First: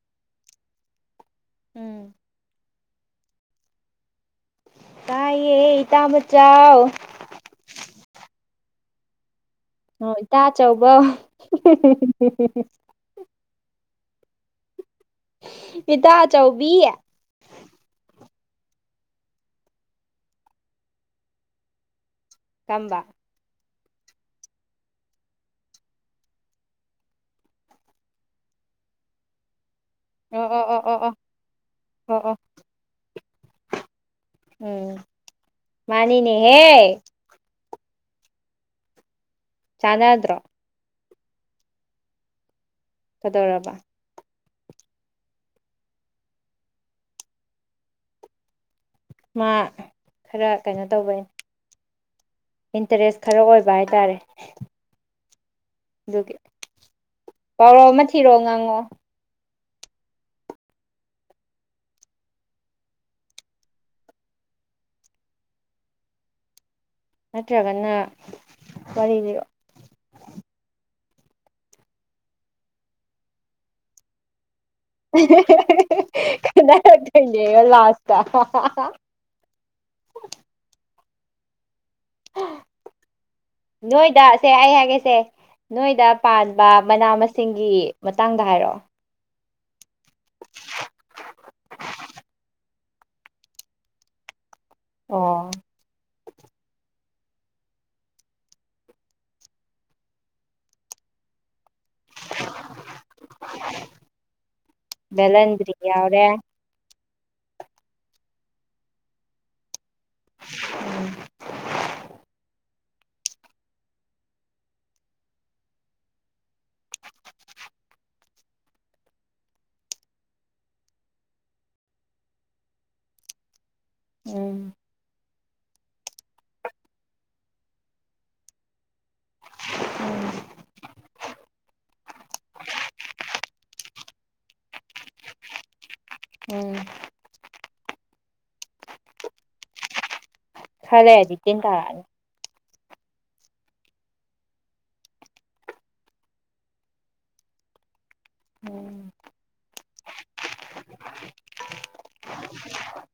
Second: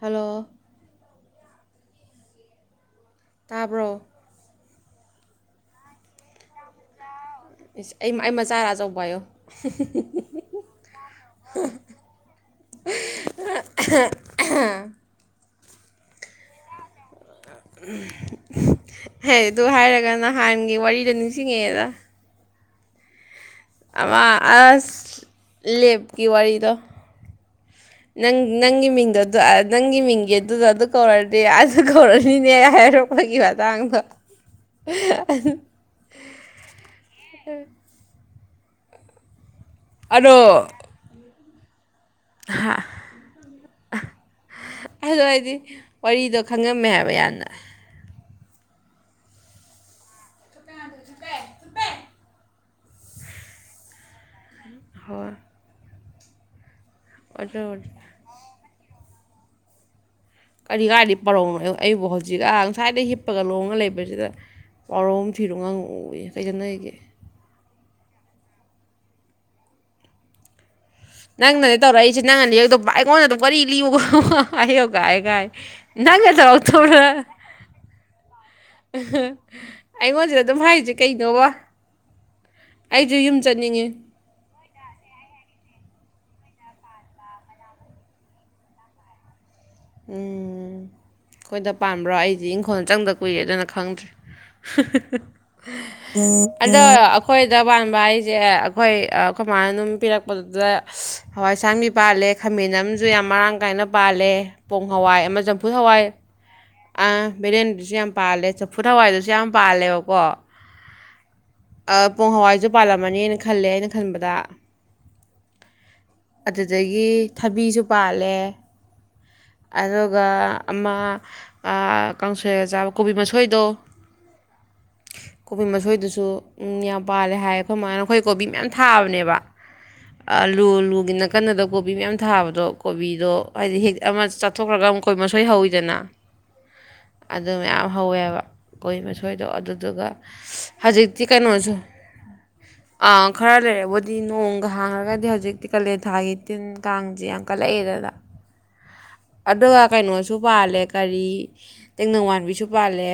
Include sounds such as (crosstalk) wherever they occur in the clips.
Hello ꯎꯝ ꯇꯥꯕ꯭ꯔꯣ ꯇꯌꯦ ꯏꯇꯃꯥꯆꯧ ꯏꯁ ꯑꯩ ꯑꯩ ꯃꯆꯥꯔꯥ ꯑꯆꯧꯕꯔ ꯍꯥꯏꯌꯨ ꯍꫭ ꯏꯇꯥ ꯑꯆꯧꯕ (inaudible) ꯏꯇꯥ ꯑꯆꯧꯕꯤ ꯍ ꯑꯗꯨ ꯍꯥꯏꯔꯒ ꯅꯍꯥꯟꯒꯤ ꯋꯥꯔꯤꯗꯣ ꯅꯤꯡꯁꯤꯡꯉꯛꯑꯦꯗ ꯀꯝꯕ ꯑꯃ ꯑꯁ ꯂꯦꯞꯀꯤ ꯋꯥꯔꯤꯗꯣ ꯅꯪ ꯅꯪꯒꯤ ꯃꯤꯡꯗꯣ ꯑꯗꯨ ꯅꯪꯒꯤ ꯃꯤꯡꯒꯤ ꯑꯣ ꯑꯣ ꯑꯗꯨꯗ ꯑꯣ ꯑꯗꯨ ꯑꯣ ꯑꯣ ꯀꯧꯔꯗꯤ ꯑꯥ ꯑꯣ ꯑꯣ ꯀꯧꯔꯅꯤꯅꯦ ꯑꯩ ꯍꯥꯏꯔꯣ ꯕꯒꯤ ꯃꯥꯇꯡꯗ ꯎꯝ ꯃꯥꯅꯤꯅꯦ ꯍꯦ ꯆꯅꯥꯗ꯭ꯔꯣ ꯍꯥꯥ ꯀꯗꯧꯔꯕ ꯑꯗꯨ ꯑꯩꯗꯤ ꯋꯥꯔꯤꯗꯣ ꯈꯪꯉꯝꯃꯦ ꯍꯥꯏꯕ ꯌꯥꯝꯅ ꯃꯥ ꯈꯔ ꯀꯩꯅꯣ ꯇꯧꯕꯅꯦ ꯏꯟꯇꯔꯦꯁ ꯈꯔ ꯑꯣꯏꯕ ꯍꯥꯏꯇꯥꯔꯦ ꯍꯣꯏ ꯑꯗꯨꯒꯤ ꯑꯗꯨ ꯄꯥꯎꯔꯧ ꯑꯃ ꯊꯤꯔꯛꯑꯣ ꯉꯥꯡꯉꯣ ꯀꯔꯤ ꯀꯥꯏꯗꯒꯤ ꯄꯔꯧꯅꯣ ꯑꯩꯕꯨ ꯍꯧꯖꯤꯛ ꯑ ꯉꯁꯥꯏꯗꯩ ꯍꯤꯞꯄꯒ ꯂꯣꯡꯉ ꯂꯩꯕꯁꯤꯗ ꯄꯔꯧ ꯊꯤꯔꯣ ꯉꯪꯉꯛꯑꫭꯌꯦꯏ ꯀꯩꯗ ꯆꯟꯅꯔꯤꯒꯦ ꯅꯠꯇ꯭ꯔꯒꯅ ꯋꯥꯔꯤꯗꯤ ꯅꯪꯅꯅꯦ ꯇꯧꯔꯛꯏꯁꯦ ꯅꯪꯅ ꯂꯤꯔꯛ ꯇꯧꯕ ꯑꯩꯉꯣꯟꯗ ꯑꯗꯨꯝ ꯋꯥꯔꯤ ꯂꯤꯌꯨꯒ ꯍꯥꯏꯌꯣ ꯒꯥꯏꯑ ꯒꯥꯏ ꯅꯪꯒ ꯇꯧꯔꯛꯇꯔ ꯈꯠꯅꯔꯛꯇꯣꯏꯅꯦꯕ ꯂꯥꯁꯇ ꯑꯩꯉꯣꯟꯁꯤꯗ ꯑꯗꯨꯝ ꯍꯥꯏꯁꯤ ꯀꯩꯗꯧꯕ ꯅꯣꯏ ꯇꯁꯦ ꯑꯩ ꯍꯦꯛ ꯆꯒꯦꯁꯦ ꯅꯣꯏꯗ ꯄꯥꯟꯕ ꯃꯅꯥ ꯃꯁꯤꯡꯒꯤ ꯃꯇꯥꯡꯗ ꯍꯥꯏꯔꯛꯑꯣ ꯎꯝ ꯑꯩꯈꯣꯏꯗ ꯄꯥꯝꯕ꯭ꯔꯣ ꯑꯩꯗꯤ ꯏꯪꯈꯣꯜ ꯆꯪꯗ ꯀꯨꯏꯦ ꯑꯗꯨꯅ ꯈꯪꯗ꯭ꯔꯦ ꯑꯣ (unintelligible) ꯑꯗꯣ ꯑꯩꯈꯣꯏꯗ ꯄꯥꯟꯕ ꯍꯥꯏꯁꯦ ꯑꯩꯈꯣꯏ ꯈꯨꯃꯥꯏꯅ ꯑꯗꯨꯝ ꯄꯤꯔꯛꯄꯗꯨꯗ ꯍꯋꯥꯏꯁꯥꯡꯕꯤ ꯄꯥꯜꯂꯦ ꯈꯥꯃꯦꯟ ꯑꯃꯁꯨ ꯌꯥꯝ ꯃꯔꯥꯡ ꯀꯥꯏꯅ ꯄꯥꯜꯂꯦ ꯄꯣꯡ ꯍꯋꯥꯏ ꯑꯃ ꯆꯝꯐꯨꯠ ꯕꯦꯂꯟꯗ꯭ꯔꯤ ꯍꯋꯥꯏ ꯌꯥꯎꯔꯦ ꯑ ꯕꯤꯔꯌꯥꯅꯤꯗꯨꯁꯨ ꯌꯥꯝ ꯄꯥꯜꯂꯦ ꯆꯐꯨ ꯍꯋꯥꯏꯗꯨꯁꯨ ꯌꯥꯝ ꯄꯥꯜꯂꯦꯕ ꯀꯣ ꯄꯨꯡ ꯍꯋꯥꯏꯖ ꯄꯥꯜꯂꯝꯃꯅꯤꯅ ꯈꯜꯂꯦ ꯑꯩꯅ ꯈꯟꯕꯗ ꯑꯗꯨꯗꯒꯤ ꯊꯕꯤꯁꯨ ꯄꯥꯜꯂꯦ ꯑꯗꯨꯒ ꯑꯃ ꯀꯥꯡꯁꯣꯏ ꯆꯥꯕ ꯀꯣꯕꯤ ꯃꯁꯣꯏꯗꯣ ꯎꯝ ꯀꯣꯕꯤ ꯃꯁꯣꯏꯗꯨꯁꯨ ꯎ ꯌꯥꯝ ꯄꯥꯜꯂꯦ ꯍꯥꯏ ꯑꯩꯈꯣꯏ ꯃꯃꯅ ꯑꯩꯈꯣꯏ ꯀꯣꯕꯤ ꯃꯌꯥꯝ ꯊꯥꯕꯅꯦꯕ ꯎꯝ ꯑꯂꯨ ꯑꯂꯨꯒꯤ ꯅꯥꯀꯟꯟꯅꯗ ꯀꯣꯕꯤ ꯃꯌꯥꯝ ꯊꯥꯕꯗꯣ ꯀꯣꯕꯤꯗꯣ ꯍꯥꯏꯗꯤ ꯍꯦꯛ ꯑꯃ ꯆꯥꯊꯣꯛꯈ꯭ꯔꯒ ꯑꯃ ꯃꯈꯛꯣꯏ ꯃꯁꯣꯏ ꯍꯧꯋꯤꯗꯅ ꯎꯝ ꯑꯗꯨ ꯃꯌꯥꯝ ꯍꯧꯋꯦꯕ ꯀꯨꯣꯏ ꯃꯊꯣꯏꯗꯣ ꯑꯗꯨꯗꯨꯒ ꯍꯧꯖꯤꯛꯇꯤ ꯈꯔꯦꯗꯤꯇꯅ ꯀꯩꯅꯣꯁꯨ ꯇꯥꯔꯅꯤ ꯈꯔ ꯂꯩꯔꯦꯕꯨꯗꯤ ꯅꯣꯡꯒ ꯍꯥꯡꯉꯒꯗꯤ ꯍꯧꯖꯤꯛꯇꯤ ꯀꯥꯂꯦꯟꯊꯥꯒꯤ ꯇꯤꯟ ꯀꯥꯡꯁꯦ ꯌꯥꯝ ꯀꯠꯂꯛꯑꯦꯗꯅ ꯎꯝ ꯀꯩꯅꯣꯁꯨ ꯄꯥꯜꯂꯦ ꯀꯔꯤ ꯇꯦꯡꯅꯧꯋꯥꯟꯕꯤꯁꯨ ꯄꯥꯜꯂꯦ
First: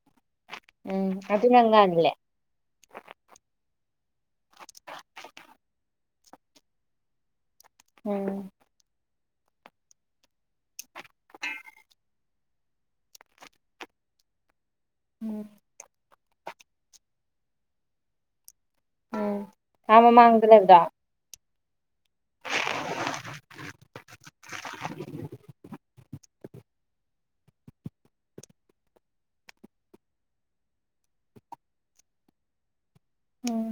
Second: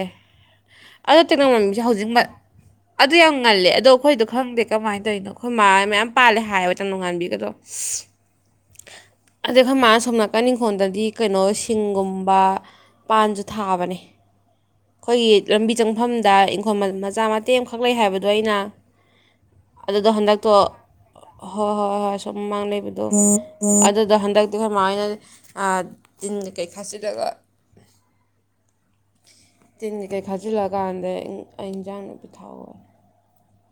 ꯎꯝ ꯑꯗꯣ ꯑꯗꯨꯅ ꯇꯦꯛꯅꯣꯂꯣꯁꯦ ꯉꯜꯂꯦ ꯍꯧꯖꯤꯛꯃꯛ ꯑꯗꯨ ꯌꯥꯝ ꯉꯜꯂꯦ ꯑꯗꯣ ꯑꯩꯈꯣꯏꯗꯣ ꯈꯪꯗꯦ ꯀꯃꯥꯏꯅ ꯇꯧꯔꯤꯅꯣ ꯑꯩꯈꯣꯏ ꯃꯥꯥꯏ ꯃꯌꯥꯝ ꯄꯥꯜꯂꯦ ꯍꯥꯏꯕꯦ ꯅꯣꯡꯉꯥꯟꯕꯤꯒꯗꯣ ꯎꯝ ꯑꯗꯩ ꯑꯩꯈꯣꯏ ꯃꯥꯅ ꯁꯣꯝ ꯅꯥꯀꯟꯅꯤꯡꯈꯣꯜꯗꯗꯤ ꯀꯩꯅꯣ ꯁꯤꯡꯒꯨꯝꯕ ꯄꯥꯟꯁꯨ ꯊꯥꯕꯅꯤ ꯑꯩꯈꯣꯏꯒꯤ ꯎꯝ ꯂꯝꯕꯤ ꯆꯪꯐꯝ ꯗ ꯏꯪꯈꯣꯜ ꯃꯆꯥ ꯃꯇꯦꯛ ꯑꯃꯈꯛ ꯂꯩ ꯍꯥꯏꯕꯗꯣ ꯑꯩꯅ ꯎꯝ ꯁꯥ ꯑꯗꯨꯗꯣ ꯃꯃꯥꯡꯗ ꯍꯟꯗꯛꯇꯣ ꯂꯩꯕ꯭ꯔꯣ ꯍꯣꯏ ꯍꯣꯏ ꯍꯣꯏ ꯁꯨꯝ ꯃꯃꯥꯡ ꯂꯩꯕꯗꯣ ꯑꯗꯨꯗ ꯍꯟꯗꯛ ꯑꯗꯨꯒꯣꯏ ꯃꯥꯥꯅ ꯇꯤꯟ ꯀꯩꯈꯥꯁꯤꯂꯒ ꯇꯤꯟ ꯀꯀꯩ ꯈꯥꯖꯤꯜꯂꯀꯥꯟꯗ ꯑꯩ ꯏꯟꯁꯥꯡ ꯅꯥꯄꯤꯊꯥꯎ ꯎꯝ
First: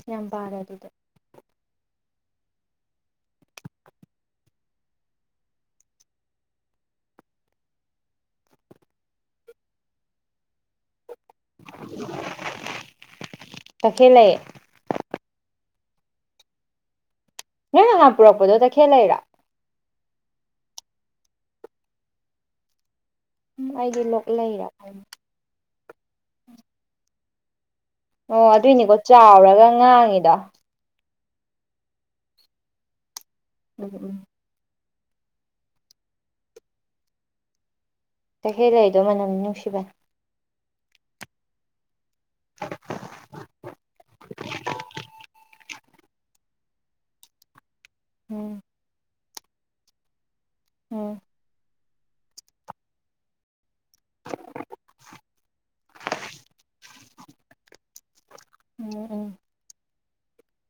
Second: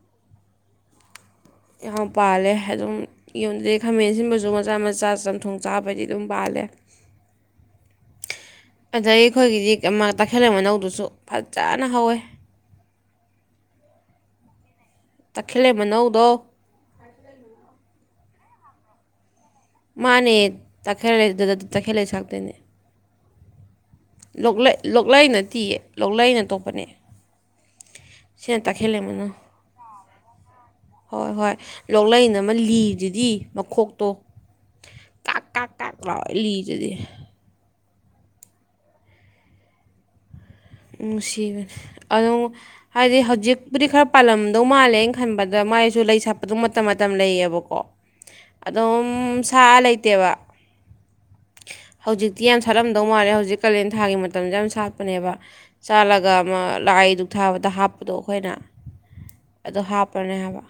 ꯀꯌꯥꯝ ꯄꯥꯜꯂꯤ ꯑꯗꯨꯗꯤ ꯌꯥꯝ ꯄꯥꯜꯂꯦ ꯑꯗꯨꯝ ꯌꯨꯝꯗꯩ ꯈꯥꯃꯦꯟ ꯑꯁꯤꯟꯕꯁꯨ ꯃꯆꯥ ꯃꯆꯥ ꯆꯝꯊꯣꯡ ꯆꯥꯕꯗꯤ ꯑꯗꯨꯝ ꯄꯥꯜꯂꯦ ꯑꯗꯩ ꯑꯩꯈꯣꯏꯒꯤꯗꯤ ꯇꯈꯦꯜ ꯂꯩ ꯃꯅꯧꯗꯨꯁꯨ ꯐꯖꯅ ꯍꯧꯋꯦ ꯇꯈꯦꯜꯂꯩ ꯇꯈꯦꯜꯂꯩ ꯃꯅꯧꯗꯣ ꯅꯪ ꯉꯍꯥꯟ ꯄꯨꯔꯛꯄꯗꯣ ꯇꯈꯦꯜꯂꯩꯔꯣ ꯃꯥꯅꯦ ꯇꯛꯈꯦꯜꯂꯩ ꯗꯨꯗ ꯇꯈꯦꯜꯂꯩ ꯁꯥꯠꯇꯣꯏꯅꯦ ꯎꯝ ꯑꯩꯗꯤ ꯂꯣꯛ ꯂꯩꯔꯥ ꯂꯣꯛꯂꯩ ꯈꯟꯕ ꯂꯣꯛꯂꯩ ꯅꯠꯇꯤꯌꯦ ꯂꯣꯛꯂꯩꯅ ꯑꯇꯣꯞꯄꯅꯦ ꯑꯣ ꯁꯤꯅ ꯑꯗꯨꯏꯅꯤꯀꯣ ꯇꯈꯦꯜꯂꯩ ꯃꯅꯧ ꯆꯥꯎꯔꯒ ꯉꯥꯡꯉꯤꯗ ꯍꯣꯏ ꯍꯣꯏ ꯂꯣꯛꯂꯩꯟꯅ ꯑꯃ ꯂꯤꯗꯨꯗꯤ ꯎꯝ ꯃꯈꯣꯛꯇꯣ ꯎꯝ ꯀꯥꯛ ꯀꯥꯛ ꯀꯥꯛ ꯂꯥꯎꯔ ꯂꯤꯗꯨꯗꯤ ꯇꯈꯦꯜ ꯂꯩꯗꯣ ꯃꯅꯝꯗꯤ ꯅꯨꯡꯁꯤꯕꯅꯤ ꯎꯝ ꯅꯨꯡꯁꯤꯕꯅꯤ ꯑꯗꯣ ꯍꯥꯏꯗꯤ ꯍꯧꯖꯤꯛꯄꯨꯗꯤ ꯈꯔ ꯄꯥꯜꯂꯝꯗꯧ ꯃꯥꯜꯂꯦ ꯑꯩ ꯈꯟꯕꯗ ꯃꯥꯏꯁꯨ ꯂꯩ ꯁꯥꯠꯄꯗꯣ ꯃꯇꯝ ꯃꯇꯝ ꯂꯩꯌꯦꯕꯀꯣ ꯎꯝ ꯑꯗꯨꯝ ꯁꯥꯠꯂ ꯂꯩꯇꯦꯕ ꯎꯝ ꯍꯧꯖꯤꯛꯇꯤ ꯌꯥꯝ ꯁꯥꯠꯂꯝꯗꯧ ꯃꯥꯜꯂꯦ ꯍꯧꯖꯤꯛ ꯀꯥꯂꯦꯟ ꯊꯥꯒꯤ ꯃꯇꯝꯁꯦ ꯌꯥꯝ ꯁꯥꯠꯄꯅꯦꯕ ꯁꯥꯠꯂꯒ ꯑꯃ ꯂꯥꯏꯗꯨꯛ ꯊꯥꯕꯗ ꯍꯥꯞꯄꯗꯣ ꯑꯩꯈꯣꯏꯅ ꯎꯝ ꯎꯝ ꯑꯗꯨ ꯍꯥꯞꯄꯅꯦ ꯍꯥꯏꯕ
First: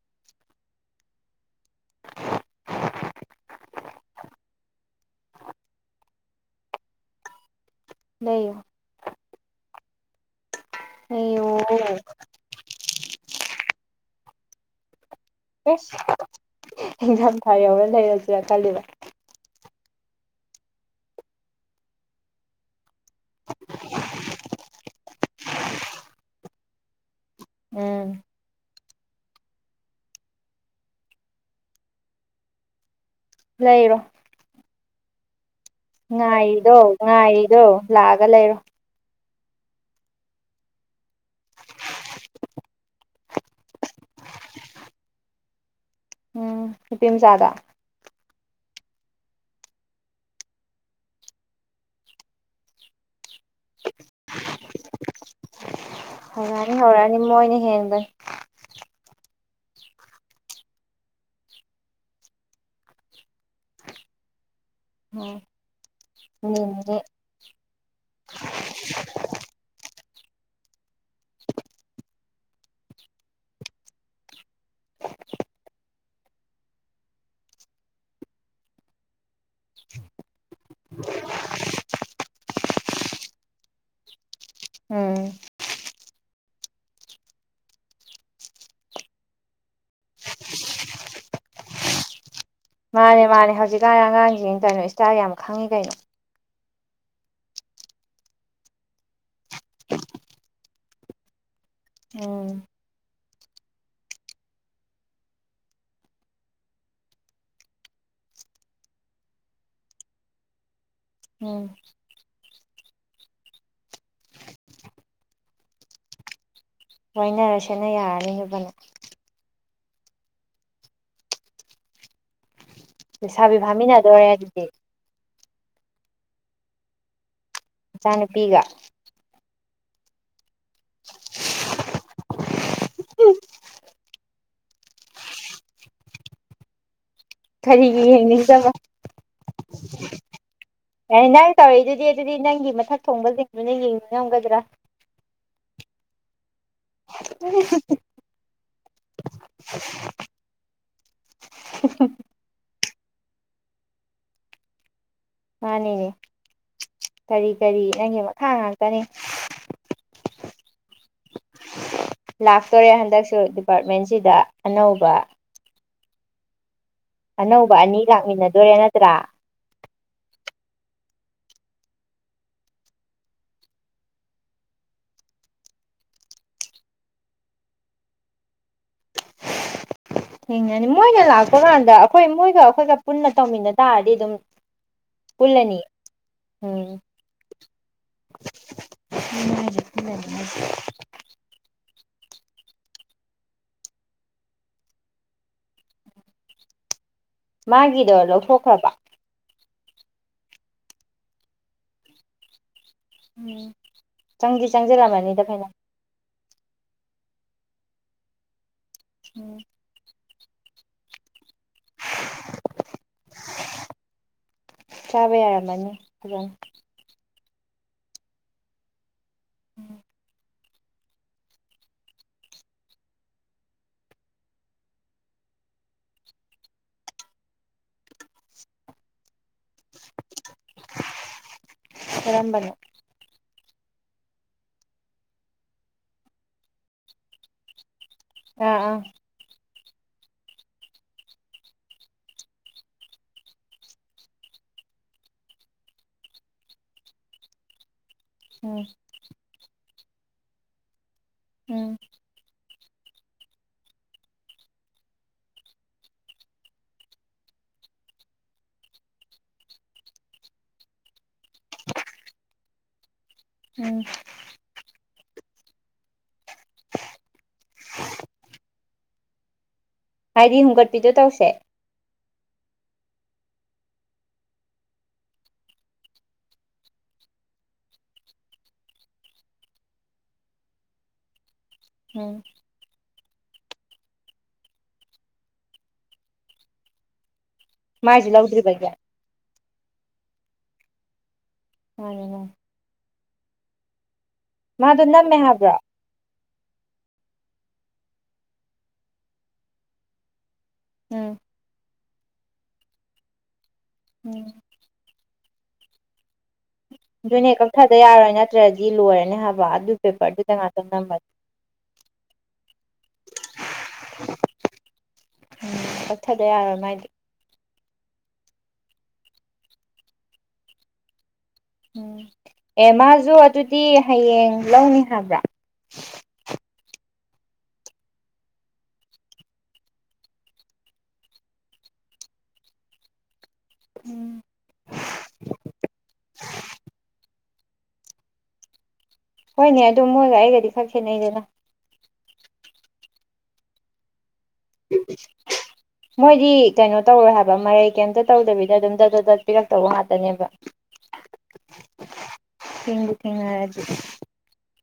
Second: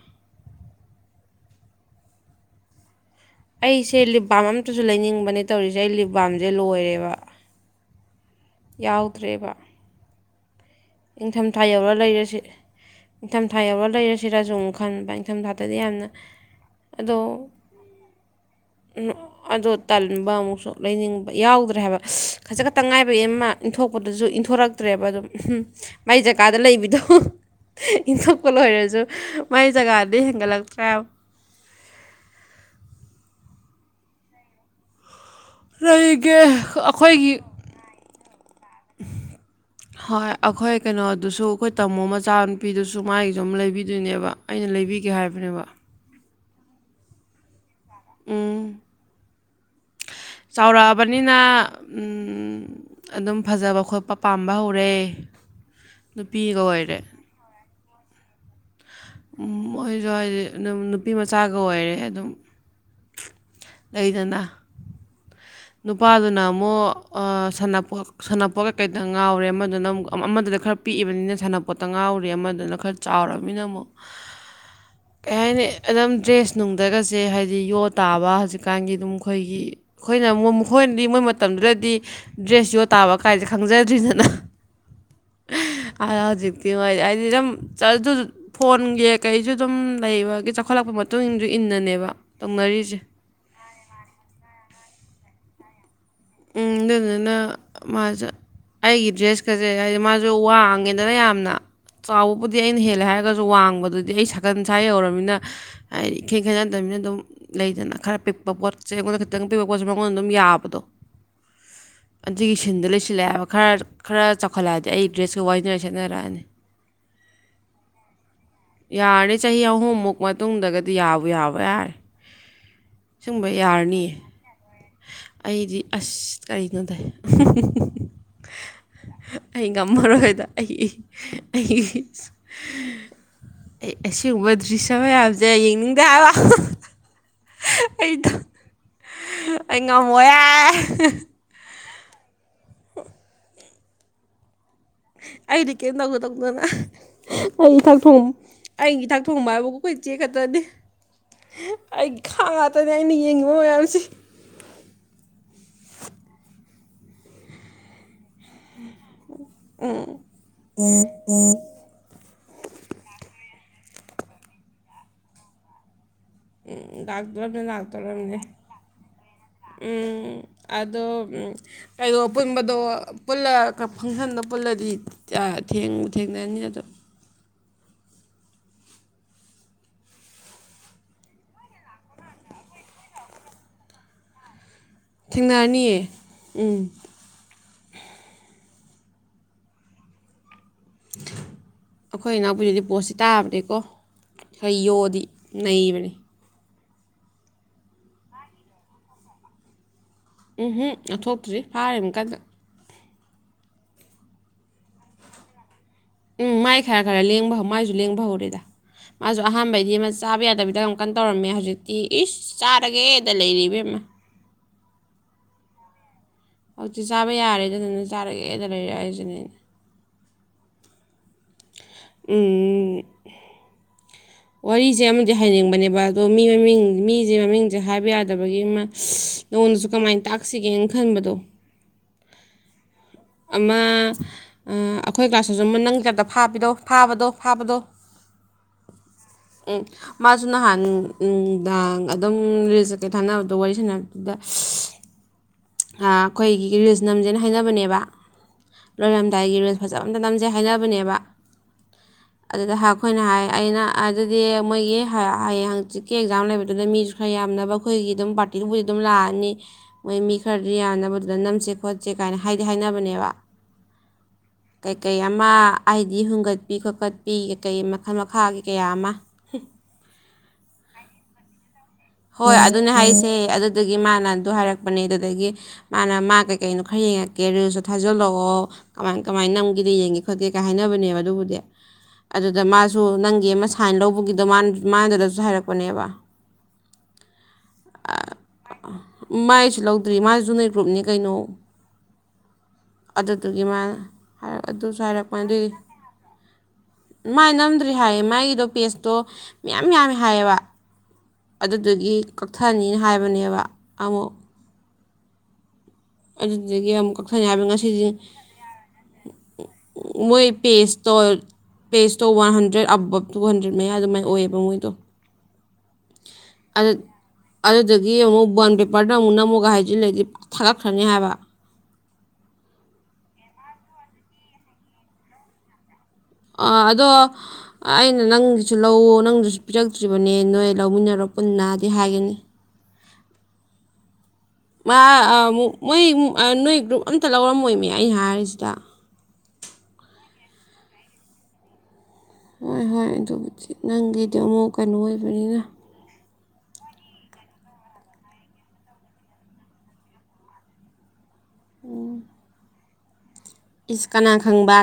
ꯑꯩꯁꯦ ꯂꯤꯞ ꯕꯥꯝ ꯑꯝꯇꯁꯨ ꯂꯩꯅꯤꯡꯕꯅꯦ ꯇꯧꯔꯤꯁꯦ ꯑꯩ ꯂꯤꯞ ꯕꯥꯝꯁꯦ ꯂꯣꯏꯔꯦꯕ ꯂꯩꯌꯣ ꯇꯦꯕ ꯂꯩꯌꯣ ꯏꯪꯊꯝꯊꯥ ꯌꯧꯔ ꯂꯩꯔꯁꯤ ꯅꯤꯡꯊꯝꯊꯥ ꯌꯧꯔ ꯂꯩꯔꯁꯤ ꯂꯩꯁꯤꯔꯖꯨ ꯑꯃꯨꯛ ꯈꯟꯕ ꯑꯩꯅ ꯑꯁ ꯅꯤꯡꯊꯝ ꯊꯥ ꯌꯧꯔ ꯂꯩꯔꯁꯤꯔꯥ ꯈꯜꯂꯤꯕ ꯑꯗꯣ ꯇꯟꯕ ꯑꯃꯨꯛꯁꯨ ꯂꯩꯅꯤꯡꯕ ꯌꯥꯎꯗ꯭ꯔꯦ ꯍꯥꯏꯕ ꯈꯖꯤꯛ ꯈꯛꯇ ꯉꯥꯏꯕꯒꯤ ꯑꯃ ꯏꯟꯊꯣꯛꯄꯗꯁꯨ ꯏꯟꯊꯣꯔꯛꯇ꯭ꯔꯦꯕ ꯑꯗꯨꯝ ꯃꯥꯏ ꯖꯒꯥꯗ ꯂꯩꯕꯤꯗꯣ ꯎꯝ ꯏꯟꯊꯣꯛꯄ ꯂꯣꯏꯔꯖꯨ ꯃꯥꯏ ꯖꯒꯥꯗꯩ ꯍꯦꯟꯒꯠꯂꯛꯇ꯭ꯔꯦ ꯍꯥꯏꯕ ꯂꯩꯔꯣ ꯂꯩꯒꯦ ꯉꯥꯏꯔꯤꯗꯣ ꯑꯩꯈꯣꯏꯒꯤ ꯉꯥꯏꯔꯤꯗꯣ ꯂꯥꯛꯑꯒ ꯂꯩꯔꯣ ꯍꯣꯏ ꯑꯩꯈꯣꯏ ꯀꯩꯅꯣꯗꯨꯁꯨ ꯑꯩꯈꯣꯏ ꯇꯥꯃꯣ ꯃꯆꯥꯅꯨꯄꯤꯗꯨꯁꯨ ꯃꯥꯒꯤꯁꯨ ꯑꯃ ꯂꯩꯕꯤꯗꯣꯏꯅꯦꯕ ꯑꯩꯅ ꯂꯩꯕꯤꯒꯦ ꯍꯥꯏꯕꯅꯦꯕ ꯎꯝ ꯅꯨꯄꯤ ꯃꯆꯥꯥꯗꯣ ꯎꯝ ꯆꯥꯎꯔꯛꯑꯕꯅꯤꯅ ꯎꯝ ꯑꯗꯨꯝ ꯐꯖꯕ ꯈꯣꯠꯄ ꯄꯥꯝꯕ ꯍꯧꯔꯦ ꯅꯨꯄꯤꯒ ꯍꯧꯔꯛꯑꯅꯤ ꯑꯣꯏꯔꯦ ꯍꯧꯔꯛꯑꯅꯤ ꯃꯣꯏꯅ ꯍꯦꯟꯕꯅꯤ ꯃꯣꯏꯁꯨ ꯍꯥꯏꯗꯤ ꯑꯗꯨꯝ ꯅꯨꯄꯤꯃꯆꯥꯒ ꯑꯣꯏꯔꯦ ꯑꯗꯨꯝ ꯂꯩꯗꯅ ꯎꯝ ꯅꯨꯄꯥꯗꯨꯅ ꯅꯤꯅꯤ ꯑꯃꯨꯛ ꯑ ꯁꯥꯟꯅꯄꯣꯠꯀ ꯀꯩꯇꯪ ꯉꯥꯎꯔꯦ ꯑꯃꯗꯨꯅ ꯑꯃꯨꯛ ꯑꯃꯗꯨꯗ ꯈꯔ ꯄꯤꯛꯏꯕꯅꯤꯅ ꯁꯥꯟꯅꯄꯣꯠꯇ ꯉꯥꯎꯔꯤ ꯑꯃꯗꯨꯅ ꯈꯔ ꯆꯥꯎꯅꯤꯅ ꯑꯃꯨꯛ ꯀꯩ ꯍꯥꯏꯅꯤ ꯑꯗꯨꯝ ꯗ꯭ꯔꯦꯁ ꯅꯨꯡꯗꯒꯁꯦ ꯍꯥꯏꯗꯤ ꯌꯣ ꯇꯥꯕ ꯍꯧꯖꯤꯛꯀꯥꯟꯒꯤ ꯑꯗꯨꯝ ꯑꯩꯈꯣꯏꯒꯤ ꯑꯩꯈꯣꯏꯅ ꯃꯈꯣꯏꯅꯗꯤ ꯃꯣꯏ ꯃꯇꯝꯗꯨꯗꯗꯤ ꯗ꯭ꯔꯦꯁ ꯌꯣ ꯇꯥꯕ ꯀꯥꯏꯁꯦ ꯈꯪꯖꯗ꯭ꯔꯤꯗꯅ ꯎꯝ ꯑ ꯍꯧꯖꯤꯛꯇꯤ ꯑꯣꯏꯔꯗꯤ ꯍꯥꯏꯗꯤ ꯑꯗꯨꯝ ꯑꯗꯨ ꯐꯣꯟꯒꯤ ꯀꯩꯁꯨ ꯑꯗꯨꯝ ꯂꯩꯕꯒꯤ ꯆꯥꯎꯈꯠꯂꯛꯄ ꯃꯇꯨꯡ ꯏꯁꯨ ꯏꯟꯅꯅꯦꯕ ꯇꯧꯅꯔꯤꯁꯦ ꯃꯥꯅꯦ ꯃꯥꯅꯦ ꯍꯧꯖꯤ ꯀꯥꯟ ꯑꯉꯥꯡꯁꯤꯡ ꯇꯧꯏꯗꯣ ꯁ꯭ꯇꯥꯏꯜ ꯌꯥꯝ ꯈꯪꯉꯤ ꯀꯩꯅꯣ ꯎꯝ ꯗꯨꯗꯨꯅ ꯃꯥꯁꯦ ꯑꯩꯒꯤ ꯗ꯭ꯔꯦꯁꯀꯁꯦ ꯍꯥꯏꯗꯤ ꯃꯥꯁꯨ ꯋꯥꯡꯉꯦꯗꯅ ꯌꯥꯝꯅ ꯎꯝ ꯆꯥꯎꯕꯕꯨꯗꯤ ꯑꯩꯅ ꯍꯦꯂꯦ ꯍꯥꯏ ꯈꯁꯨ ꯋꯥꯡꯕꯗꯨꯗꯤ ꯑꯩ ꯁꯒꯟ ꯁꯥꯏ ꯌꯨꯔꯕꯅꯤꯅ ꯍꯥꯏꯗꯤ ꯏꯈꯦ ꯈꯩꯠꯅꯗꯕꯅꯤꯅ ꯑꯗꯨꯝ ꯂꯩꯗꯅ ꯈꯔ ꯄꯤꯛꯄ ꯄꯣꯠ ꯆꯩ ꯑꯩꯉꯣꯟꯗ ꯈꯤꯇꯪ ꯄꯤꯛꯄ ꯄꯣꯠꯁꯦ ꯃꯉꯣꯟꯗ ꯑꯗꯨꯝ ꯌꯥꯕꯗꯣ ꯎꯝ ꯗꯨꯒꯤ ꯁꯤꯟꯗꯣ ꯂꯣꯏꯁꯤꯜꯂꯛꯑꯦ ꯍꯥꯏꯕ ꯈꯔ ꯈꯔ ꯆꯥꯎꯈꯠꯂꯛꯑꯗꯤ ꯑꯩ ꯗ꯭ꯔꯦꯁꯀ ꯋꯥꯏꯅꯔ ꯁꯦꯠꯅꯔꯛꯑꯅꯤ꯫ ꯋꯥꯏꯅꯔ ꯁꯦꯠꯅ ꯌꯥꯔꯅꯤ ꯅꯕꯅꯤ ꯍꯨꯝꯃꯨꯛ ꯃꯇꯨꯡꯗꯒꯗꯤ ꯌꯥꯕꯨ ꯌꯥꯕ ꯌꯥꯔꯦ ꯁꯤꯒꯨꯝꯕ ꯂꯩꯁꯥꯕꯤ ꯌꯥꯔꯅꯤ ꯐꯥꯃꯤꯟꯅꯗꯣꯔꯦ ꯑꯗꯨꯗꯤ ꯑꯩꯗꯤ ꯑꯁ ꯀꯩꯅꯣꯗ ꯆꯥꯅꯨꯄꯤꯒ ꯑꯩ ꯉꯝꯃꯔꯣꯏꯗ ꯑꯩ ꯏ ꯑꯩ ꯏꯁ ꯎ ꯑꯁꯤꯒꯨꯝꯕ ꯗ꯭ꯔꯤꯁꯥ ꯃꯌꯥꯝꯁꯦ ꯌꯦꯡꯅꯤꯡꯗꯦ ꯍꯥꯏꯕ ꯀꯔꯤꯒꯤ ꯑꯩꯗꯣ ꯌꯦꯡꯅꯤꯡꯗꯕ ꯑꯩ ꯉꯝꯃꯣꯏ ꯑꯦ ꯐꯔꯦ ꯑꯗꯨꯗꯤ ꯑꯗꯨꯗꯤ ꯅꯪꯒꯤ ꯃꯊꯛ ꯊꯣꯡꯕꯁꯤꯡꯗꯨꯅ ꯌꯦꯡꯅꯤꯡꯉꯝꯒꯗ꯭ꯔꯥ ꯑꯩꯗꯤ ꯀꯩꯝ ꯇꯧꯗ ꯇꯧ ꯑꯗꯨꯅ ꯑꯩꯒꯤ ꯏꯊꯛ ꯊꯣꯡ ꯑꯩꯒꯤ ꯏꯊꯛ ꯊꯣꯡꯕ ꯍꯥꯏꯕꯕꯨ ꯑꯩꯈꯣꯏ ꯆꯦꯈꯛꯇꯅꯦ ꯑꯩ ꯈꯥꯉ ꯑꯗꯨꯅꯦ ꯑꯩꯅ ꯌꯦꯡꯉꯤꯕ ꯃꯌꯥꯝꯁꯦ ꯃꯥꯅꯤꯅꯦ ꯀꯔꯤ ꯀꯔꯤ ꯅꯪꯒꯤ ꯃꯈꯥ ꯉꯥꯛꯇꯅꯤ ꯎꯝ ꯎꯝ ꯎꯝ ꯂꯥꯛꯇꯣꯔꯦ ꯍꯟꯗꯛꯁꯨ ꯗꯤꯄꯥꯔꯠꯃꯦꯟꯁꯤꯗ ꯑꯅꯧꯕ ꯎꯝ ꯗꯥꯛꯇꯣꯔꯝꯅꯦ ꯑꯅꯧꯕ ꯑꯅꯤ ꯂꯥꯛꯇꯣꯔꯝꯅꯦ ꯂꯥꯛꯃꯤꯟꯅꯗꯣꯏꯔꯦ ꯅꯠꯇ꯭ꯔꯥ ꯎꯝ ꯑꯗꯣ ꯀꯩꯅꯣ ꯄꯨꯟꯕꯗꯣ ꯄꯨꯟꯂ ꯀ ꯐꯪꯁꯟꯗꯣ ꯄꯨꯜꯂꯗꯤ ꯑ ꯊꯦꯡꯕꯨ ꯊꯦꯡꯅꯅꯤ ꯅꯠꯇ꯭ꯔꯥ ꯊꯦꯡꯅꯅꯤ ꯃꯣꯏꯅ ꯂꯥꯛꯄ ꯀꯥꯟꯗ ꯑꯩꯈꯣꯏ ꯃꯣꯏꯒ ꯑꯩꯈꯣꯏꯒ ꯄꯨꯟꯅ ꯇꯧꯃꯤꯟꯅ ꯇꯥꯔꯗꯤ ꯑꯗꯨꯝ ꯄꯨꯜꯂꯅꯤ ꯊꯦꯡꯅꯔꯅꯤꯌꯦ ꯎꯝ ꯑꯗꯨꯅꯦ ꯍꯥꯏꯁꯦ (unintelligible) ꯑꯩꯈꯣꯏ ꯏꯅꯥꯎꯄꯤꯗꯨꯗꯤ ꯄꯣꯠꯁꯤ ꯇꯥꯕꯅꯤꯀꯣ ꯈꯔ ꯌꯣꯗꯤ ꯅꯩꯕꯅꯤ ꯃꯥꯒꯤꯗꯣ ꯂꯧꯊꯣꯛꯈ꯭ꯔꯕ ꯎꯝ ꯍꯝ ꯂꯧꯊꯣꯛꯣꯛꯇ꯭ꯔꯤ ꯐꯥꯔꯤꯝ ꯀꯟꯅ ꯎꯝ ꯆꯪꯗꯤ ꯆꯪꯁꯤꯂꯝꯃꯅꯤꯗ ꯐꯩꯅꯝ ꯎꯝ ꯃꯥꯏ ꯈꯔ ꯈꯔ ꯂꯦꯡꯕ ꯍꯧ ꯃꯥꯏꯁꯨ ꯂꯦꯡꯕ ꯍꯧꯔꯦꯗ ꯃꯥꯁꯨ ꯎꯝ ꯑꯍꯥꯟꯕꯩꯗꯤ ꯑꯃ ꯆꯥꯕ ꯌꯥꯗꯕꯤꯗ ꯌꯥꯝ ꯀꯟꯅ ꯇꯧꯔꯝꯃꯦ ꯍꯧꯖꯤꯛꯇꯤ ꯏꯁ ꯆꯥꯔꯒꯦꯗ ꯂꯩꯔꯦ ꯏꯕꯦꯝꯃ ꯆꯥꯕ ꯌꯥꯔꯝꯃꯅꯤ ꯐꯖꯅ ꯍꯧꯖꯤꯛꯇꯤ ꯆꯥꯕ ꯌꯥꯔꯦꯗ ꯅꯅ ꯆꯥꯔꯒꯦꯗ ꯂꯩꯔꯦ ꯑꯩꯁꯤꯅꯦ ꯎꯝ ꯋꯥꯔꯤꯁꯦ ꯑꯃꯗꯤ ꯍꯥꯏꯅꯤꯡꯕꯅꯦꯕ ꯑꯗꯣ ꯃꯤ ꯃꯃꯤꯡ ꯃꯤꯁꯦ ꯃꯃꯤꯡꯁꯦ ꯍꯥꯏꯕ ꯌꯥꯗꯕꯒꯤ ꯑꯃ ꯅꯉꯣꯟꯗꯁꯨ ꯀꯃꯥꯏꯅ ꯇꯥꯛꯁꯤꯒꯦꯅ ꯈꯟꯕꯗꯣ ꯝꯕꯅꯤ ꯑꯃ ꯑꯩꯈꯣꯏ ꯀꯥꯁꯤꯁꯨ ꯑꯃ ꯅꯪ ꯆꯇ ꯐꯥꯕꯤꯗꯣ ꯐꯥꯕꯗꯣ ꯐꯥꯕꯗꯣ ꯑꯥ ꯑꯥ ꯃꯥꯁꯨ ꯅꯍꯥꯟꯗꯥꯡ ꯑꯗꯨꯝ ꯔꯤꯜ ꯆꯠꯀꯩ ꯊꯥꯅꯕꯗꯣ ꯋꯥꯔꯤ ꯁꯥꯟꯅꯕꯗꯨꯗ ꯑꯩꯈꯣꯏꯒꯤ ꯔꯤꯖꯅꯝꯁꯦꯅ ꯍꯥꯏꯅꯕꯅꯦꯕ ꯎꯝ ꯂꯣꯏꯔꯝꯗꯥꯏꯒꯤ ꯐꯖꯕ ꯑꯝꯇ ꯅꯝꯖꯩ ꯍꯥꯏꯅꯕꯅꯦꯕ ꯎꯝ ꯑꯗꯨꯗ ꯑꯩꯈꯣꯏꯅ ꯍꯥꯏ ꯑꯩꯅ ꯑꯗꯨꯗꯤ ꯃꯣꯏꯒꯤ ꯍꯌꯦꯡ ꯍꯪꯆꯤꯠꯀꯤ ꯑꯦꯛꯖꯥꯝ ꯂꯩꯕꯗꯨꯗ ꯃꯤꯁꯨ ꯈꯔ ꯌꯥꯝꯅꯕ ꯑꯩꯈꯣꯏꯒꯤ ꯑꯗꯨꯝ ꯄꯥꯔꯇꯤꯗꯨꯕꯨꯗꯤ ꯑꯗꯨꯝ ꯂꯥꯛꯑꯅꯤ ꯃꯣꯏ ꯃꯤ ꯈꯔꯗꯤ ꯌꯥꯅꯕꯗꯨꯗ ꯅꯝꯁꯦ ꯈꯣꯠꯁꯦ ꯀꯥꯏꯅ ꯍꯥꯏꯗꯤ ꯍꯥꯏꯅꯕꯅꯦꯕ ꯎꯝ ꯀꯌꯥ ꯑꯃ ꯑꯥꯏꯗꯤ ꯍꯨꯡꯒꯠ ꯀꯠꯄꯤ ꯈꯣꯠꯀꯠꯄꯤ ꯀꯩ ꯀꯩ ꯃꯈꯜ ꯃꯈꯥꯒꯤ ꯀꯌꯥ ꯑꯃ ꯍ ꯍꯥꯏꯗꯤ ꯍꯣꯡꯒꯠꯄꯤꯗꯨꯣ ꯇꯧꯁꯦ ꯍꯣꯏ ꯑꯗꯨꯅꯦ ꯍꯥꯏꯁꯦ ꯑꯗꯨꯗꯒꯤ ꯃꯥꯅ ꯑꯗꯨ ꯍꯥꯏꯔꯛꯄꯅꯦ ꯑꯗꯨꯗꯒꯤ ꯃꯥꯅ ꯃꯥ ꯀꯩꯀꯩꯅꯣ ꯈꯔ ꯌꯦꯡꯉꯛꯀꯦ ꯔꯤꯜꯁꯁꯨ ꯊꯥꯖꯤꯜꯂꯛꯑꯣ ꯀꯃꯥꯏ ꯀꯃꯥꯏꯅ ꯅꯝꯈꯤꯗ ꯌꯦꯡꯒꯦ ꯈꯣꯠꯀꯦ ꯀꯩ ꯍꯥꯏꯅꯕꯅꯦꯕ ꯑꯗꯨꯕꯨꯗꯤ ꯎꯝ ꯑꯗꯨꯗ ꯃꯥ ꯁꯨ ꯅꯪꯒꯤ ꯑꯃ ꯁꯥꯏꯟ ꯂꯧꯕꯒꯤꯗꯣ ꯃꯗꯨꯗꯁꯨ ꯍꯥꯏꯔꯛꯄꯅꯦꯕ ꯃꯥꯖꯤꯤ ꯂꯧ ꯎꯗ꯭ꯔꯤꯕꯌꯥ ꯁꯤ ꯂꯧꯗ꯭ꯔꯤ ꯃꯥ ꯖꯨꯅꯤꯔ ꯒ꯭ꯔꯨꯞꯅꯤ ꯀꯩꯅꯣ ꯑ ꯑꯗꯨꯗꯨꯒꯤ ꯃꯥ ꯍꯥꯏ ꯑꯗꯨꯁꯨ ꯍꯥꯏꯔꯛꯄ ꯅꯝꯃꯦ ꯑꯗꯨꯏꯗꯤ ꯍꯥꯏꯕ꯭ꯔꯣ ꯃꯥꯏꯅ ꯔꯤ ꯍꯥꯏꯌꯦ ꯃꯥꯒꯤꯗꯣ ꯄꯦꯁꯇꯣ ꯃꯌꯥꯝ ꯌꯥꯝꯃꯦ ꯍꯥꯏꯌꯦꯕ ꯎꯝ ꯑꯗꯨꯗꯨꯒꯤ ꯀꯛꯊꯅꯤꯅ ꯍꯥꯏꯕꯅꯦꯕ ꯎꯝ ꯑꯦꯗꯤ ꯑꯗꯒꯤ ꯑꯃꯨꯛ ꯀꯛꯊꯅꯤ ꯑꯗꯨꯅꯦ ꯍꯥꯏꯕ ꯀꯛꯊꯗ ꯉꯁꯤꯁ ꯌꯥꯔꯣꯏ ꯅꯠꯇ꯭ꯔꯗꯤ ꯂꯣꯏꯔꯅꯤ ꯍꯥꯏꯕ ꯑꯗꯨ ꯃꯣꯏ ꯄꯦꯄꯔꯗꯨꯗ ꯉꯥꯛꯇ ꯄꯦꯖꯇꯣ ꯅꯝꯃꯗꯤ ꯄꯦꯖꯇꯣ ꯋꯥꯟ ꯍꯟꯗ꯭ꯔꯦꯠ ꯑꯕꯞ ꯇꯨ ꯍꯟꯗ꯭ꯔꯦꯠ ꯃꯌꯥ ꯑꯗꯨꯃꯥꯏꯅ ꯑꯣꯏꯑꯕ ꯃꯣꯏꯗꯣ ꯎꯝ ꯆꯠꯊꯗ ꯌꯥꯔꯣꯏ ꯃꯥꯏꯗꯤ ꯑꯗꯨꯗꯒꯤ ꯑꯃꯨꯛ ꯕꯟ ꯄꯦꯄꯔꯗ ꯑꯃꯨꯛ ꯅ ꯑꯃꯨꯛꯒ ꯍꯥꯏꯖꯤꯜꯂꯗꯤ ꯊꯥꯒꯠꯈ꯭ꯔꯅꯤ ꯍꯥꯏꯕ ꯎꯝ ꯑꯦ ꯃꯥꯁꯨ ꯑꯗꯨꯗꯤ ꯍꯌꯦꯡ ꯂꯧꯅꯤ ꯍꯥꯏꯕ꯭ꯔꯥ ꯑꯗꯣ ꯑꯩꯅ ꯅꯪꯒꯤꯁꯨ ꯂꯧꯎ ꯅꯪꯗꯨꯁꯨ ꯄꯤꯔꯛꯇ꯭ꯔꯤꯕꯅꯦ ꯅꯣꯏ ꯂꯧꯃꯤꯟꯅꯔꯣ ꯄꯨꯟꯅꯗꯤ ꯍꯥꯏꯒꯅꯤ ꯎꯝ ꯃꯥ ꯃ ꯑꯣꯏꯃꯦ ꯑꯩ ꯍꯥꯏꯔꯤꯁꯤꯗ ꯍꯣꯏꯅꯦ ꯑꯗꯨ ꯃꯣꯏꯒ ꯑꯩꯒꯗꯤ ꯈꯔ ꯈꯦꯠꯅꯩꯗꯅ ꯍꯣꯏ ꯍꯣꯏ ꯑꯗꯨꯕꯨ ꯆ ꯅꯪꯒꯤ ꯑꯗꯨ ꯑꯃꯨꯛ ꯀꯩꯅꯨ ꯑꯣꯏꯕꯅꯤꯅ ꯃꯣꯏꯗꯤ ꯀꯩꯅꯣ ꯇꯧꯔꯣꯏ ꯍꯥꯏꯕ ꯃꯔꯩ ꯀꯩꯝꯇ ꯇꯧꯗꯕꯤꯗ ꯑꯗꯨꯝ ꯗ ꯗ ꯗ ꯄꯤꯔꯛꯇꯧꯕ ꯉꯥꯛꯇꯅꯦꯕ ꯎꯝ ꯍꯗꯤ ꯊꯦꯡꯅꯔ ꯑꯗꯨ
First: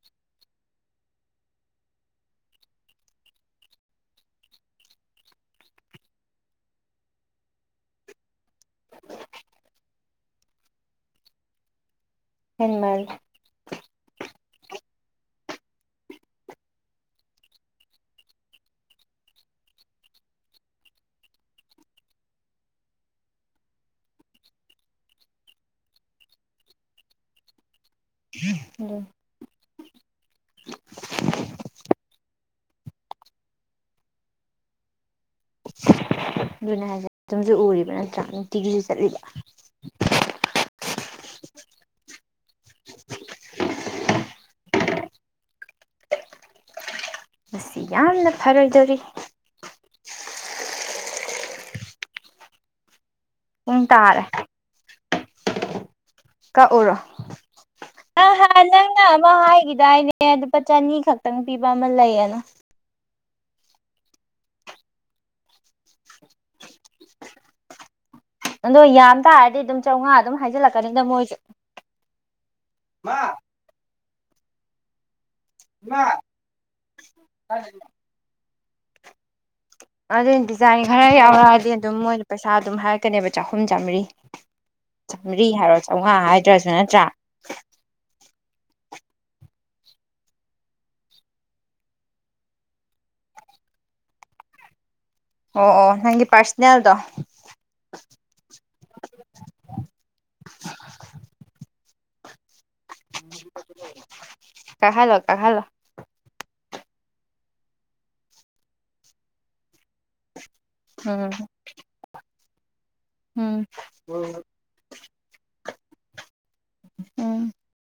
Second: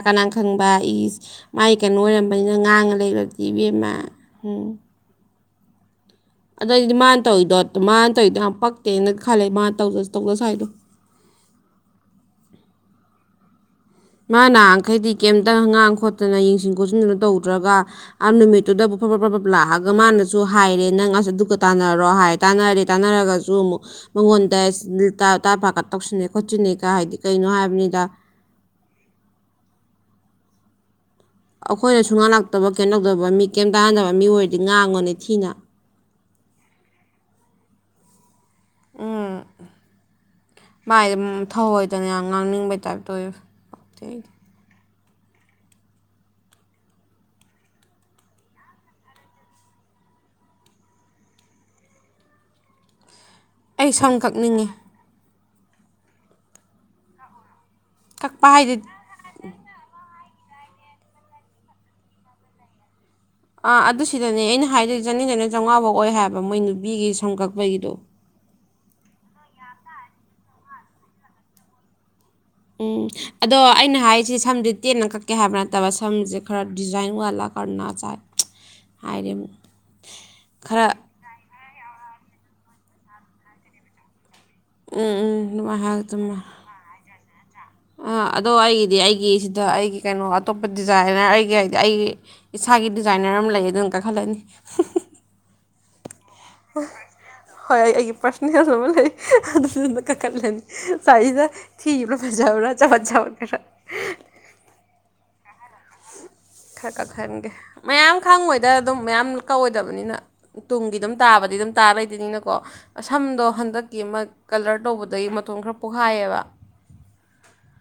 ꯀꯅꯥ ꯈꯪꯕ ꯏꯁ ꯃꯥꯏ ꯀꯩꯅꯣ ꯑꯣꯏꯔꯝꯕꯅꯤꯅ ꯉꯥꯡꯉ ꯂꯩꯈꯗꯤ ꯏꯕꯦꯝꯃ ꯎ ꯑꯗꯨꯗꯏꯗꯤ ꯃꯥꯅ ꯇꯧꯔꯤꯗꯣ ꯃꯥꯅ ꯇꯧꯔꯤꯗꯣ ꯌꯥꯝ ꯄꯛꯇꯦꯅ ꯈꯜꯂꯦ ꯃꯥꯅ ꯇꯧꯗ ꯇꯧꯗ ꯁ꯭ꯋꯥꯏꯗꯣ ꯍꯦꯟꯃꯜ ꯃꯥꯅꯈꯩꯗꯤ ꯀꯩꯝꯇ ꯍꯉꯥꯡ ꯈꯣꯠꯇꯅ ꯌꯦꯡꯁꯤꯟ ꯈꯣꯠꯆꯤꯟꯗꯅ ꯇꯧꯗ꯭ꯔꯒ ꯑ ꯅꯨꯃꯤꯠꯇꯨꯗꯕꯨ ꯐꯕꯕ ꯐ꯭ꯔꯕꯞ ꯂꯥꯛꯑꯒ ꯃꯥꯅꯁꯨ ꯍꯥꯏꯔꯦ ꯅꯪ ꯑꯁ ꯑꯗꯨꯒꯀ ꯇꯥꯟꯅꯔꯣ ꯍꯥꯏ ꯇꯥꯟꯅꯔꯦ ꯇꯥꯟꯅꯔꯒꯁꯨ ꯑꯃꯨꯛ ꯃꯉꯣꯟꯗꯥ ꯀ ꯇꯧꯁꯤꯟꯅꯦ ꯈꯣꯠꯁꯤꯟꯅꯦ ꯀ ꯍꯥꯏꯗꯤ ꯀꯩꯅꯣ ꯍꯥꯏꯕꯅꯤꯗ ꯎꯝ ꯑꯈꯣꯏ ꯁꯨꯍꯥꯟꯜꯂꯥꯛꯛꯇꯕ ꯀꯩꯅꯣꯧꯗꯕ ꯃꯤ ꯀꯩꯝ ꯇꯥꯍꯟꯗꯕ ꯃꯤ ꯑꯣꯏꯔꯗꯤ ꯉꯥꯡꯉꯅꯤ ꯊꯤꯅ ꯑꯗꯨꯅ ꯍꯥꯏꯁꯦ ꯑꯗꯨꯝꯁꯨ ꯎꯔꯤꯕ ꯅꯠꯇ꯭ꯔꯥ ꯇꯤꯒꯤꯁꯨ ꯆꯠꯂꯤꯕ ꯊꯧꯑꯣꯏꯗꯅ ꯌꯥꯝ ꯉꯥꯡꯅꯤꯡꯕꯩ ꯇꯥꯏꯞꯇ ꯑꯣꯏꯕ ꯁꯤ ꯌꯥꯝꯅ ꯐꯔꯣꯏꯗꯧꯔꯤ ꯄꯨꯡ ꯑꯩ ꯁꯝ ꯇꯥꯔꯦ ꯀꯛꯅꯤꯡꯉꯤ ꯀꯛꯎꯔꯣ ꯑ ꯀꯛꯄ ꯍꯥ ꯍꯥꯏꯗꯤ ꯅꯪꯃ ꯍꯥꯏꯒꯗꯑꯅꯦ ꯑꯦ ꯂꯨꯄꯥ ꯆꯅꯤ ꯈꯛꯇꯪ ꯄꯤꯕ ꯑꯃ ꯂꯩꯌꯦꯅ ꯑꯥ ꯑꯗꯨ ꯁꯤꯗꯅꯦ ꯑꯩꯅ ꯍꯥꯏꯗꯔꯤ ꯆꯅꯤꯗꯅ ꯆꯥꯝꯃꯉꯥꯐꯥꯎ ꯑꯣꯏ ꯍꯥꯏꯕ ꯃꯣꯏ ꯅꯨꯄꯤꯒꯤ ꯁꯪꯀꯛꯄꯒꯤꯗꯣ ꯑꯗꯣ ꯌꯥꯝ ꯇꯥꯔꯗꯤ ꯑꯗꯨꯝ ꯆꯥꯝꯃꯉꯥ ꯑꯗꯨꯝ ꯍꯥꯏꯖꯤꯜꯂꯛꯀꯅꯤꯗ ꯃꯣꯏꯁꯦ ꯎꯝ ꯑꯗꯣ ꯑꯩꯅ ꯍꯥꯏꯁ ꯁꯤ ꯁꯝꯗꯨ ꯇꯦꯟꯅ ꯀꯛ ꯀꯩ ꯍꯥꯏꯕ ꯅꯠꯇꯕ ꯏꯃꯥ ꯁꯝꯁꯦ ꯈꯔ ꯗꯤꯖꯥꯏꯟ ꯋꯥꯂꯥꯛ ꯈꯔꯅꯥꯆꯥꯥꯏꯠ ꯍꯥꯏꯔꯤꯕ ꯑꯗꯨ ꯗꯤꯖꯥꯏꯟ ꯈꯔ ꯌꯥꯎꯔꯛꯑꯗꯤ ꯑꯗꯨꯝ ꯃꯣꯏꯅ ꯄꯩꯁꯥ ꯑꯗꯨꯝ ꯍꯥꯏꯔꯛꯀꯅꯦꯕ ꯆꯍꯨꯝ ꯆꯥꯝꯃꯔꯤ ꯎꯝ ꯎꯝ ꯆꯥꯝꯃꯔꯤ ꯍꯥꯏꯔꯣ ꯑꯗꯨꯃꯥꯏꯅ ꯆꯥꯝꯃꯉꯥ ꯍꯥꯏꯔꯛꯇꯣꯏ ꯍꯥꯏꯗ꯭ꯔꯁꯨ ꯅꯠꯇ꯭ꯔꯥ ꯑꯗꯣ ꯑꯩꯒꯤꯗꯤ ꯑꯩꯒꯤꯁꯤꯗ ꯑꯩꯒꯤ ꯀꯩꯅꯣ ꯑꯇꯣꯞꯄ ꯗꯤꯖꯥꯏꯅꯔ ꯑꯩꯒꯤ ꯍꯥꯏꯗꯤ ꯑꯩꯒꯤ ꯏꯁꯥꯒꯤ ꯗꯤꯖꯥꯏꯅꯔ ꯑꯃ ꯂꯩ ꯑꯗꯨꯅ ꯀꯥꯏꯈꯠꯂꯅꯤ ꯑꯣ ꯑꯣ ꯅꯪ ꯍꯣꯏ ꯑꯩ ꯑꯩꯒꯤ ꯄꯥꯔꯁꯅꯦꯜ ꯑꯃ ꯂꯩ ꯑꯗꯨꯗꯨꯅ ꯀꯥꯈꯠꯂꯅꯤ ꯆꯥꯛꯏꯗ ꯊꯤꯔꯤꯕ꯭ꯔ ꯐꯖꯥꯕ꯭ꯔ (unintelligible) ꯄꯥꯍꯜꯂꯣ ꯈꯔ ꯀꯛꯍꯟꯒꯦ ꯃꯌꯥꯝ ꯈꯪꯉꯣꯏꯗ ꯑꯗꯨꯝ ꯃꯌꯥꯝ ꯀꯛꯑꯣꯏꯗꯕꯅꯤꯅ ꯇꯨꯡꯗꯤ ꯑꯗꯨꯝ ꯎꯝ ꯇꯥꯕꯗꯤ ꯑꯗꯨꯝ ꯇꯥ ꯂꯩꯗꯣꯅꯤꯅ ꯀꯣ ꯁꯝꯗꯣ ꯎꯝ ꯍꯟꯗꯛꯀꯤ ꯑꯃ ꯀꯂꯔ ꯇꯧꯕꯗꯩ ꯃꯇꯣꯟ ꯈꯔ ꯄꯣꯛꯈꯥꯏꯌꯦꯕ ꯎꯝ